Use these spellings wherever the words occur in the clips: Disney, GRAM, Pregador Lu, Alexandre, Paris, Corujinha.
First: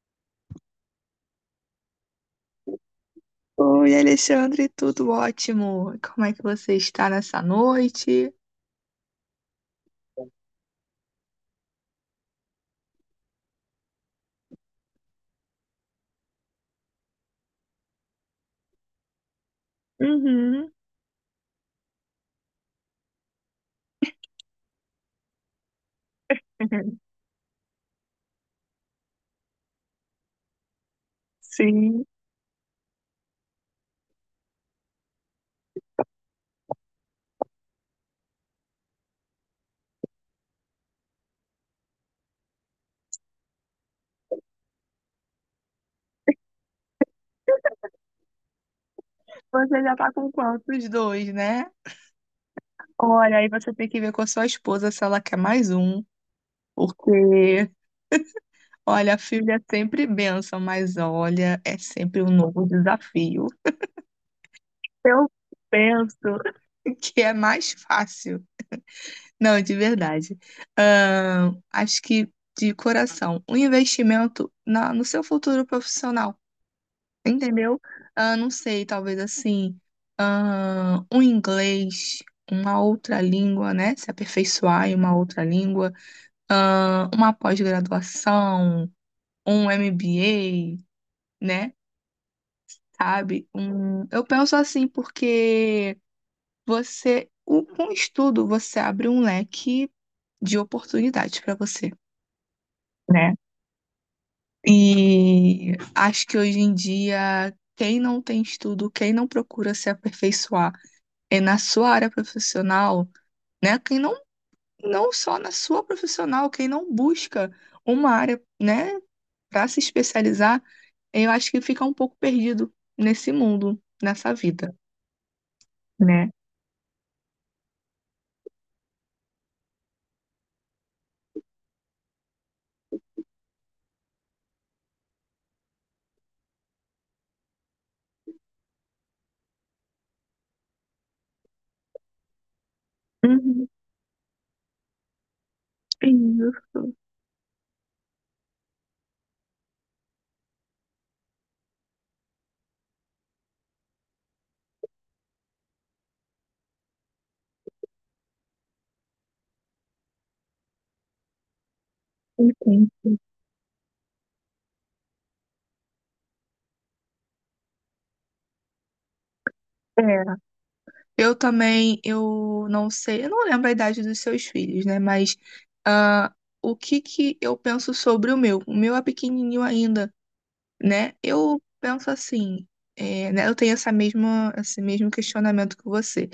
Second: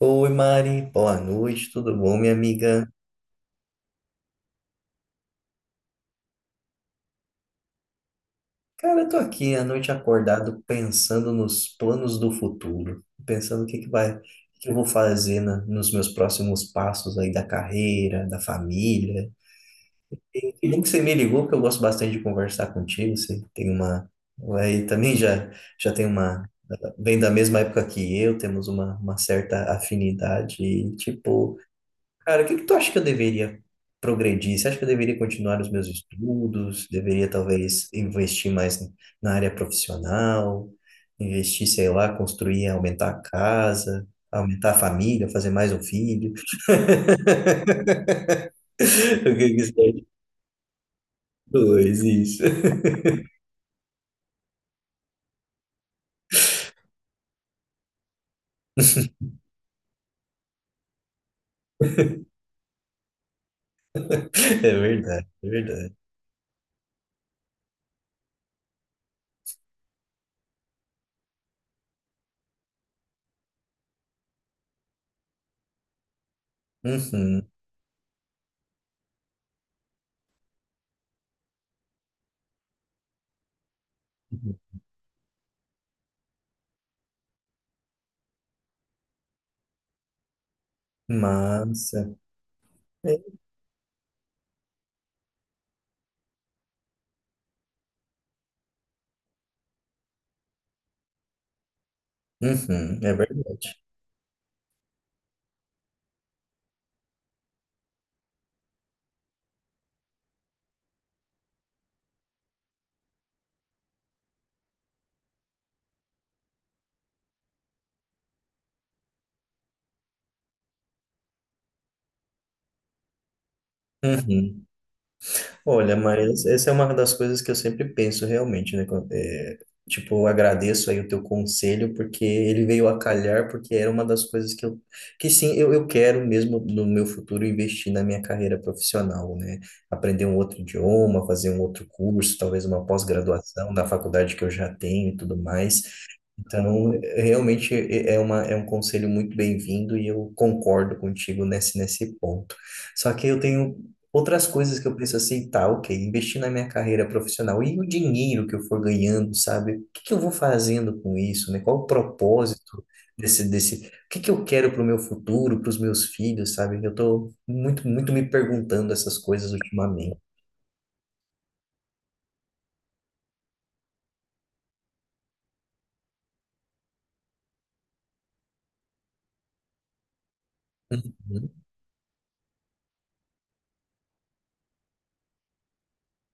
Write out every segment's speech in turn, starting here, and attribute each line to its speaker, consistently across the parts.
Speaker 1: Oi, Mari. Boa noite, tudo bom, minha amiga?
Speaker 2: Oi, Alexandre, tudo ótimo? Como é que você está nessa noite?
Speaker 1: Cara, eu tô aqui à noite acordado pensando nos planos do futuro, pensando o que que vai, o que eu vou fazer nos meus próximos passos aí da carreira, da família. E que
Speaker 2: Uhum.
Speaker 1: bom que você me ligou, porque eu gosto bastante de conversar contigo. Você tem uma, aí também já tem uma, vem da mesma época que eu, temos uma certa afinidade e tipo.
Speaker 2: Sim.
Speaker 1: Cara, o que que tu acha que eu deveria progredir? Você acha que eu deveria continuar os meus estudos? Deveria talvez investir mais na área profissional? Investir, sei lá, construir, aumentar a casa, aumentar a família, fazer mais um filho? O que que você
Speaker 2: Você já
Speaker 1: acha?
Speaker 2: tá com quantos? Dois, né?
Speaker 1: Pois, isso.
Speaker 2: Olha, aí você tem que ver com a sua esposa se ela quer mais um, porque, olha, filho é sempre bênção, mas olha, é sempre um novo desafio.
Speaker 1: É verdade,
Speaker 2: Eu
Speaker 1: é verdade.
Speaker 2: penso que é mais fácil. Não, de verdade. Acho que, de coração, um investimento no seu futuro profissional.
Speaker 1: Uhum.
Speaker 2: Entendeu? Ah, não sei, talvez assim, ah, um inglês, uma outra língua, né? Se
Speaker 1: Uhum.
Speaker 2: aperfeiçoar em uma outra língua, ah, uma pós-graduação, um MBA, né?
Speaker 1: Massa. É.
Speaker 2: Sabe? Um, eu penso assim porque com o estudo, você abre um leque de oportunidades para você,
Speaker 1: Uhum, é
Speaker 2: né?
Speaker 1: verdade.
Speaker 2: E acho que hoje em dia, quem não tem estudo, quem não procura se aperfeiçoar, é na sua área profissional, né? Quem não, não só na sua profissional, quem não busca uma área, né, para se especializar, eu acho que fica um pouco perdido nesse mundo, nessa
Speaker 1: Uhum.
Speaker 2: vida,
Speaker 1: Olha,
Speaker 2: né?
Speaker 1: mas essa é uma das coisas que eu sempre penso realmente, né? Tipo, eu agradeço aí o teu conselho, porque ele veio a calhar, porque era uma das coisas que eu quero mesmo no meu futuro investir na minha carreira profissional, né? Aprender um outro idioma, fazer um outro curso, talvez uma
Speaker 2: Uhum,
Speaker 1: pós-graduação da faculdade que eu já tenho e tudo mais. Então,
Speaker 2: isso,
Speaker 1: realmente é uma, é um conselho muito bem-vindo e eu concordo contigo nesse ponto. Só que eu tenho outras coisas que eu penso assim, tá, ok, investir na minha carreira profissional e o dinheiro que eu for ganhando, sabe? O que que eu vou fazendo com isso, né? Qual o propósito
Speaker 2: enfim.
Speaker 1: desse, o que que eu quero para o meu futuro, para os meus filhos, sabe? Eu tô muito me perguntando essas coisas ultimamente.
Speaker 2: É. Eu também, eu não sei, eu não lembro a idade dos seus filhos, né? Mas ah, o que que eu penso sobre o meu? O meu é pequenininho ainda. Né?
Speaker 1: Né?
Speaker 2: Eu penso assim, é, né? Eu tenho esse mesmo questionamento que você.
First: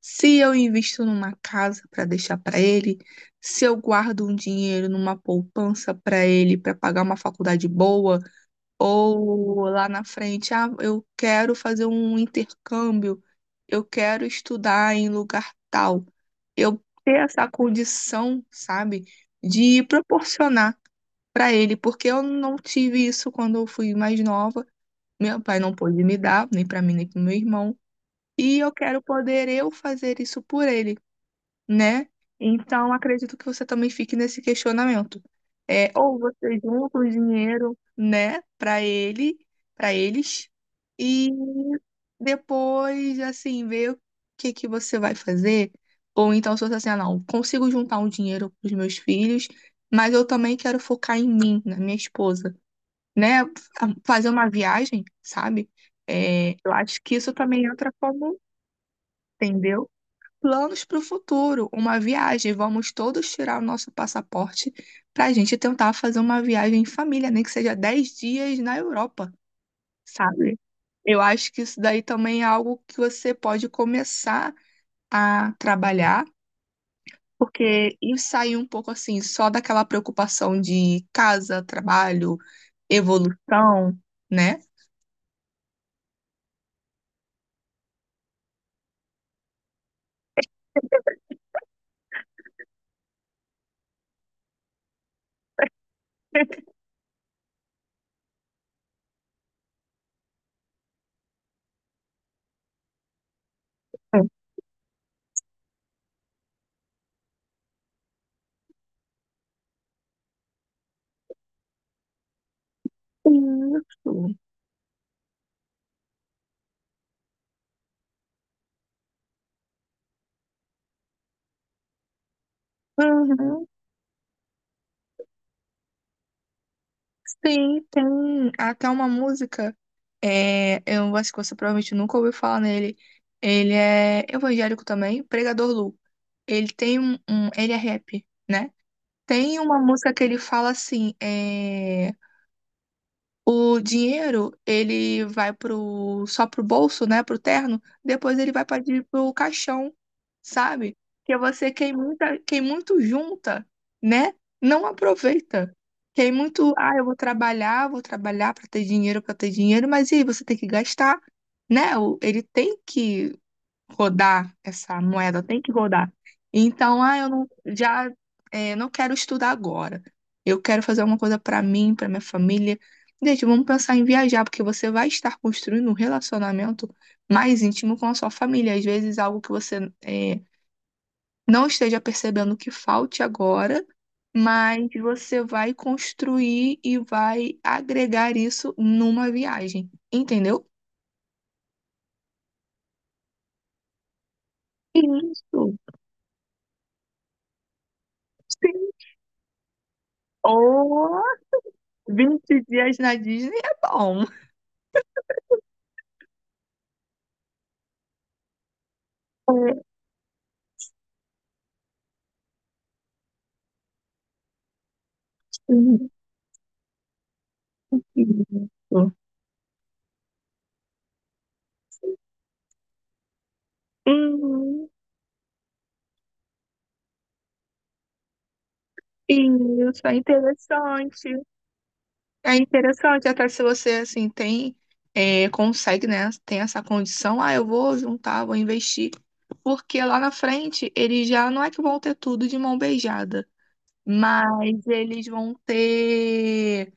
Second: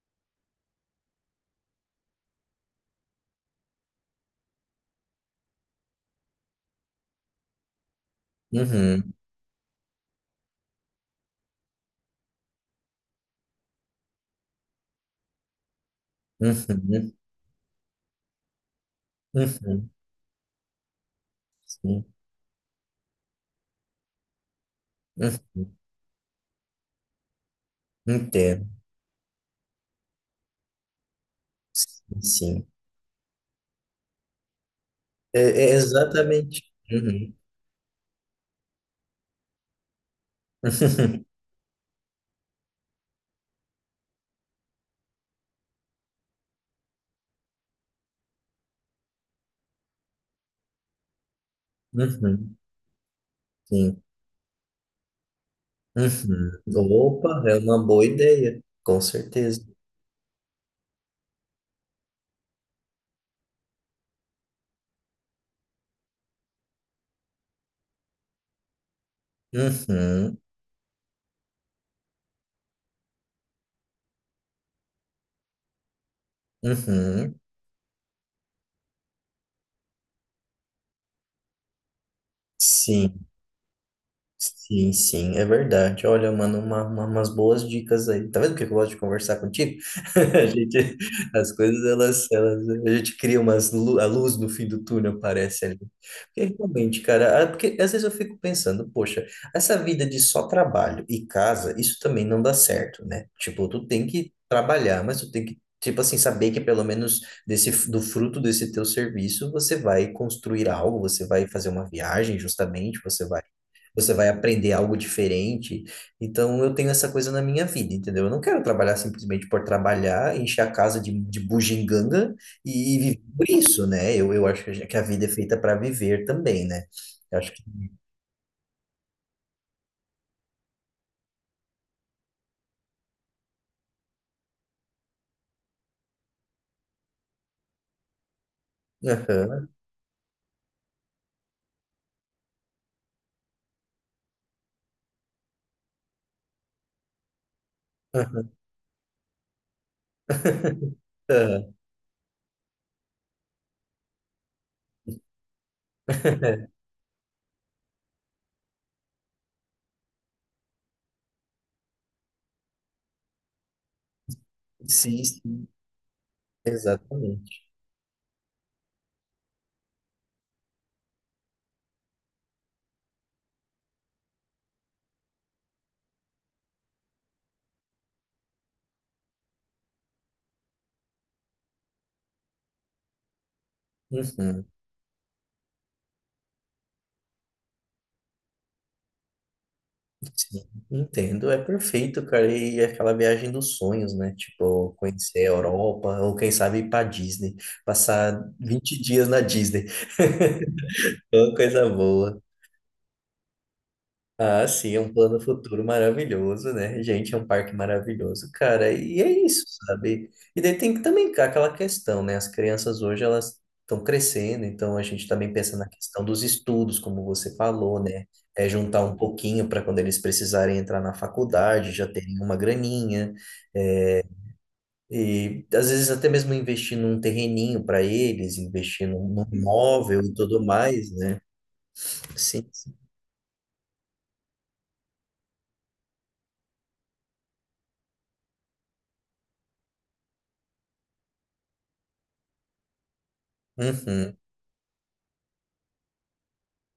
Speaker 2: Se eu invisto numa casa para deixar para ele, se eu guardo um dinheiro numa poupança para ele para pagar uma faculdade boa,
Speaker 1: Uhum,
Speaker 2: ou lá na frente, ah, eu quero fazer um intercâmbio, eu quero estudar em lugar tal. Eu
Speaker 1: uhum,
Speaker 2: ter essa condição, sabe,
Speaker 1: uhum,
Speaker 2: de
Speaker 1: uhum,
Speaker 2: proporcionar para ele,
Speaker 1: sim,
Speaker 2: porque eu não tive isso quando eu fui mais nova. Meu pai
Speaker 1: uhum.
Speaker 2: não pôde me dar, nem para mim, nem para meu irmão, e
Speaker 1: Entendo,
Speaker 2: eu quero poder eu fazer isso por ele,
Speaker 1: sim,
Speaker 2: né?
Speaker 1: sim.
Speaker 2: Então, acredito que você também fique nesse questionamento.
Speaker 1: É, é
Speaker 2: É, ou você
Speaker 1: exatamente.
Speaker 2: junta o
Speaker 1: Uhum.
Speaker 2: dinheiro, né, para ele, para eles, e depois, assim, ver o que que você vai fazer. Ou então, se você assim, ah, não, consigo juntar um dinheiro para os meus filhos, mas eu também quero focar em mim, na minha esposa
Speaker 1: Uhum.
Speaker 2: né,
Speaker 1: Sim.
Speaker 2: fazer uma viagem, sabe?
Speaker 1: Uhum.
Speaker 2: É, eu acho que isso
Speaker 1: Opa, é
Speaker 2: também
Speaker 1: uma
Speaker 2: entra
Speaker 1: boa
Speaker 2: como,
Speaker 1: ideia, com certeza.
Speaker 2: entendeu? Planos para o futuro, uma viagem. Vamos todos tirar o nosso passaporte para a gente tentar fazer uma viagem em família, nem que seja 10 dias na Europa,
Speaker 1: Uhum.
Speaker 2: sabe? Eu acho que isso daí também é algo que você pode começar a trabalhar,
Speaker 1: Uhum.
Speaker 2: porque e sair um pouco assim, só daquela preocupação de casa, trabalho,
Speaker 1: Sim.
Speaker 2: evolução, né?
Speaker 1: Sim, sim, é verdade. Olha, mano, umas boas dicas aí. Tá vendo que eu gosto de conversar contigo? A gente, as coisas, elas, a gente cria a luz no fim do túnel, parece ali. Porque realmente, cara, porque às vezes eu fico pensando, poxa, essa vida de só trabalho e casa, isso também não dá certo, né? Tipo, tu tem que trabalhar, mas tu tem que, tipo assim, saber que pelo menos do fruto desse teu serviço, você vai construir algo, você vai fazer uma viagem, justamente,
Speaker 2: Isso.
Speaker 1: você vai aprender algo diferente. Então, eu tenho essa coisa na minha vida, entendeu? Eu não quero trabalhar simplesmente por trabalhar, encher a casa de bugiganga e viver por
Speaker 2: Uhum.
Speaker 1: isso, né? Eu acho que a vida é feita para viver também, né? Eu acho que.
Speaker 2: Sim, tem até uma música. É, eu acho que você provavelmente nunca ouviu falar nele. Ele é evangélico também, Pregador Lu. Ele tem ele é rap, né? Tem
Speaker 1: Aham,
Speaker 2: uma música que ele fala assim, é, o dinheiro, ele vai pro, só pro bolso, né, pro terno,
Speaker 1: aham,
Speaker 2: depois
Speaker 1: aham.
Speaker 2: ele vai para pro caixão, sabe? Porque quem muito junta, né, não aproveita. Quem muito, ah, eu vou trabalhar para ter dinheiro, mas e aí você tem que gastar, né? Ele tem que rodar essa
Speaker 1: Sim,
Speaker 2: moeda, tem
Speaker 1: sim,
Speaker 2: que rodar. Então, ah, eu não,
Speaker 1: exatamente.
Speaker 2: já é, não quero estudar agora. Eu quero fazer alguma coisa para mim, para minha família. Gente, vamos pensar em viajar, porque você vai estar construindo um relacionamento mais íntimo com a sua família. Às vezes, algo que você é, não esteja percebendo que falte agora,
Speaker 1: Uhum,
Speaker 2: mas você vai construir e vai agregar isso numa viagem,
Speaker 1: sim,
Speaker 2: entendeu?
Speaker 1: entendo, é perfeito, cara. E é aquela viagem dos sonhos, né? Tipo, conhecer a
Speaker 2: Isso.
Speaker 1: Europa, ou quem sabe ir pra Disney, passar
Speaker 2: Sim.
Speaker 1: 20 dias na Disney.
Speaker 2: Oh!
Speaker 1: Ô, coisa boa.
Speaker 2: 20 dias na Disney é bom.
Speaker 1: Ah, sim, é um plano futuro maravilhoso, né? Gente, é um parque maravilhoso, cara. E é isso,
Speaker 2: É,
Speaker 1: sabe? E daí tem que também cá aquela questão, né? As crianças hoje, elas estão crescendo, então a gente também pensa na questão dos estudos, como você falou, né? É juntar
Speaker 2: isso.
Speaker 1: um pouquinho para quando eles precisarem entrar na faculdade, já terem uma graninha. É.
Speaker 2: Uhum.
Speaker 1: E às vezes até mesmo investir num terreninho para eles, investir num
Speaker 2: Isso, é
Speaker 1: imóvel e tudo mais,
Speaker 2: interessante.
Speaker 1: né?
Speaker 2: É
Speaker 1: Sim. Sim.
Speaker 2: interessante, até se você assim tem, é, consegue, né? Tem essa condição, ah, eu vou juntar, vou investir. Porque lá na frente eles já não é que vão ter tudo de mão beijada,
Speaker 1: Uhum.
Speaker 2: mas eles vão ter,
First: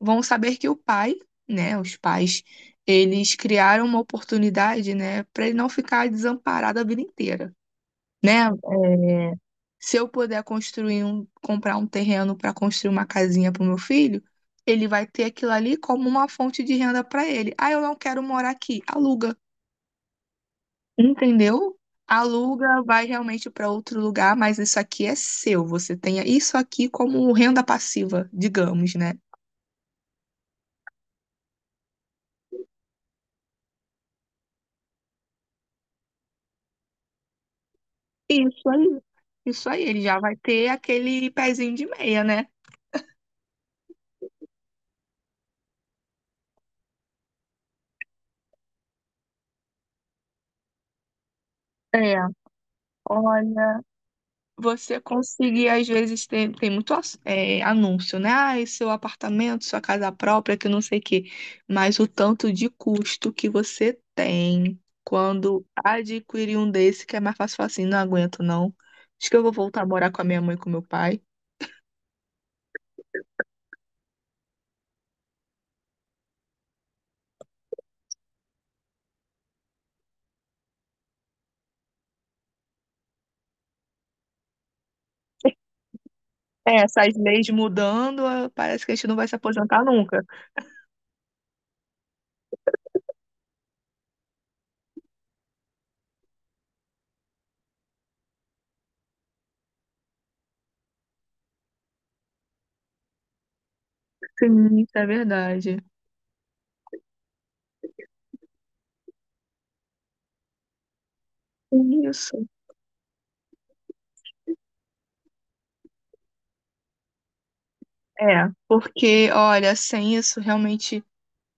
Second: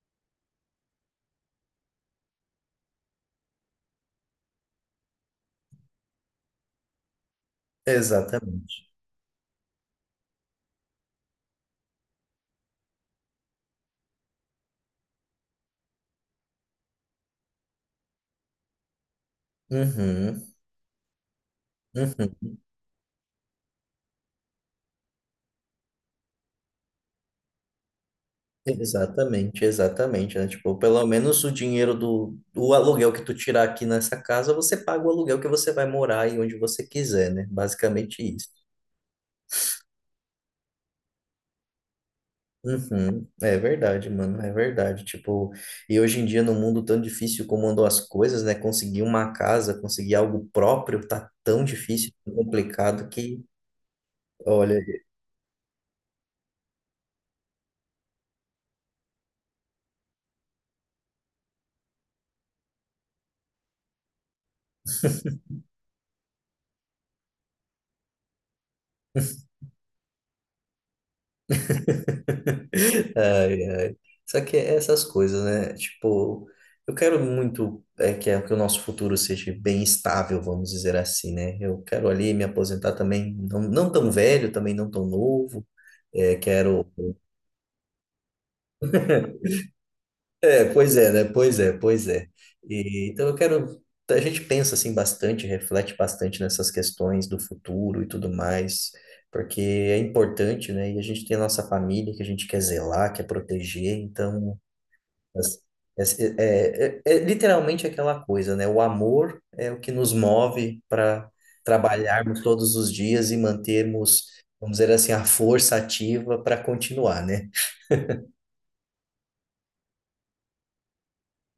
Speaker 2: vão saber que o pai, né, os pais, eles criaram uma oportunidade, né, para ele não ficar desamparado a vida inteira, né?
Speaker 1: Exatamente.
Speaker 2: É, se eu puder construir um, comprar um terreno para construir uma casinha para o meu filho, ele vai ter aquilo ali como uma fonte de renda para ele. Ah, eu não quero morar aqui, aluga,
Speaker 1: Uhum,
Speaker 2: entendeu?
Speaker 1: uhum.
Speaker 2: Aluga, vai realmente para outro lugar, mas isso aqui é seu. Você tem isso aqui como renda passiva, digamos, né?
Speaker 1: Exatamente, exatamente, né? Tipo, pelo menos o dinheiro do aluguel que tu tirar aqui nessa casa, você paga o aluguel que você vai morar e onde você quiser, né? Basicamente isso.
Speaker 2: Isso aí. Isso aí, ele já vai ter aquele pezinho de meia, né?
Speaker 1: Uhum, é verdade, mano, é verdade. Tipo, e hoje em dia, num mundo tão difícil como andam as coisas, né? Conseguir uma casa, conseguir algo próprio, tá tão difícil,
Speaker 2: É,
Speaker 1: tão complicado que,
Speaker 2: olha,
Speaker 1: olha.
Speaker 2: você conseguir, às vezes, tem muito anúncio, né? Ah, esse seu apartamento, sua casa própria, que não sei o quê. Mas o tanto de custo que você tem quando adquirir um desse, que é mais fácil falar assim, não aguento, não. Acho que eu vou voltar a morar com a minha mãe e com meu pai.
Speaker 1: Ai, ai. Só que é essas coisas, né? Tipo, eu quero muito que o nosso futuro seja bem estável, vamos dizer assim, né? Eu quero ali me aposentar também, não, não tão velho, também não tão novo. É,
Speaker 2: É,
Speaker 1: quero.
Speaker 2: essas leis mudando, ah, parece que a gente não vai se aposentar nunca.
Speaker 1: É, pois é, né? Pois é, pois é. E então eu quero. A gente pensa assim bastante, reflete bastante nessas questões do futuro e tudo mais, porque é importante, né? E a gente tem a nossa família que a gente quer zelar, quer proteger, então.
Speaker 2: Sim, isso é
Speaker 1: Mas
Speaker 2: verdade.
Speaker 1: é, é literalmente aquela coisa, né? O amor é o que nos move para
Speaker 2: Isso.
Speaker 1: trabalharmos todos os dias e mantermos, vamos dizer assim, a força ativa para continuar, né?
Speaker 2: É, porque, olha, sem isso realmente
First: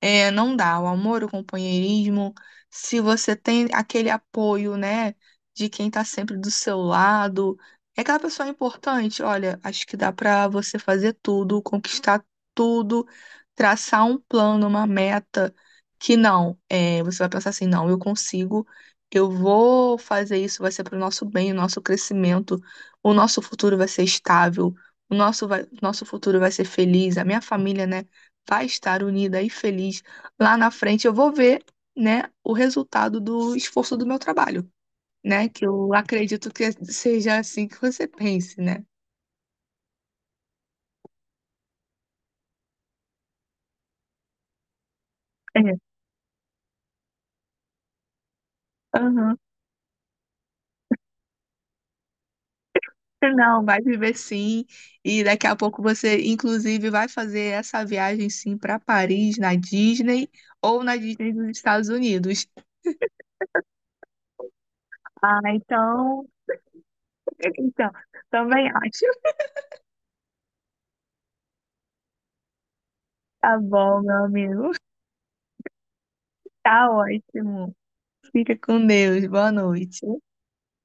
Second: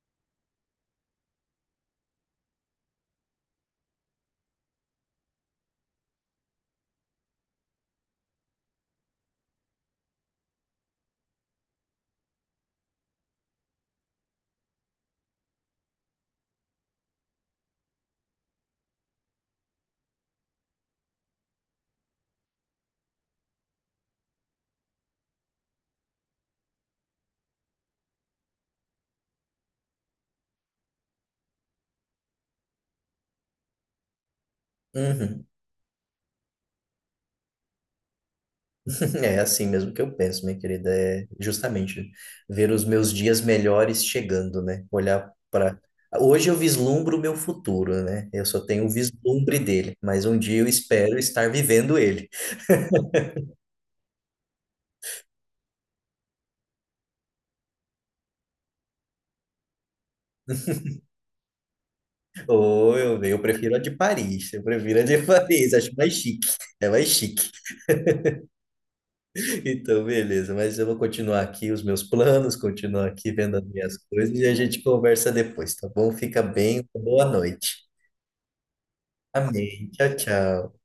Speaker 2: é, não dá. O amor, o companheirismo, se você tem aquele apoio, né, de quem tá sempre do seu lado, é aquela pessoa importante. Olha, acho que dá pra você fazer tudo, conquistar tudo, traçar um plano, uma meta que não, é, você vai pensar assim, não, eu consigo, eu vou fazer isso, vai ser pro nosso bem, o nosso crescimento, o nosso futuro vai ser estável, o nosso futuro vai ser feliz, a minha família, né? Vai estar unida e feliz lá na frente. Eu vou ver, né, o resultado do esforço do meu trabalho,
Speaker 1: Uhum.
Speaker 2: né? Que eu acredito que seja assim que você pense, né?
Speaker 1: É assim mesmo que eu penso, minha querida. É justamente ver os meus dias melhores chegando, né? Olhar
Speaker 2: É,
Speaker 1: para. Hoje eu vislumbro o meu futuro, né? Eu só tenho o
Speaker 2: aham.
Speaker 1: vislumbre dele, mas um dia eu espero estar vivendo ele.
Speaker 2: Não, vai viver sim. E daqui a pouco você, inclusive, vai fazer essa viagem sim para Paris, na Disney ou na Disney dos Estados Unidos.
Speaker 1: Eu prefiro a de Paris. Eu prefiro a de
Speaker 2: Ah,
Speaker 1: Paris, acho mais
Speaker 2: então,
Speaker 1: chique. É mais chique.
Speaker 2: então, também acho.
Speaker 1: Então, beleza. Mas eu vou continuar aqui os meus planos, continuar aqui vendo
Speaker 2: Tá
Speaker 1: as minhas
Speaker 2: bom, meu
Speaker 1: coisas e a
Speaker 2: amigo.
Speaker 1: gente conversa depois, tá bom? Fica bem.
Speaker 2: Tá
Speaker 1: Boa
Speaker 2: ótimo.
Speaker 1: noite.
Speaker 2: Fica com Deus. Boa
Speaker 1: Amém.
Speaker 2: noite.
Speaker 1: Tchau, tchau.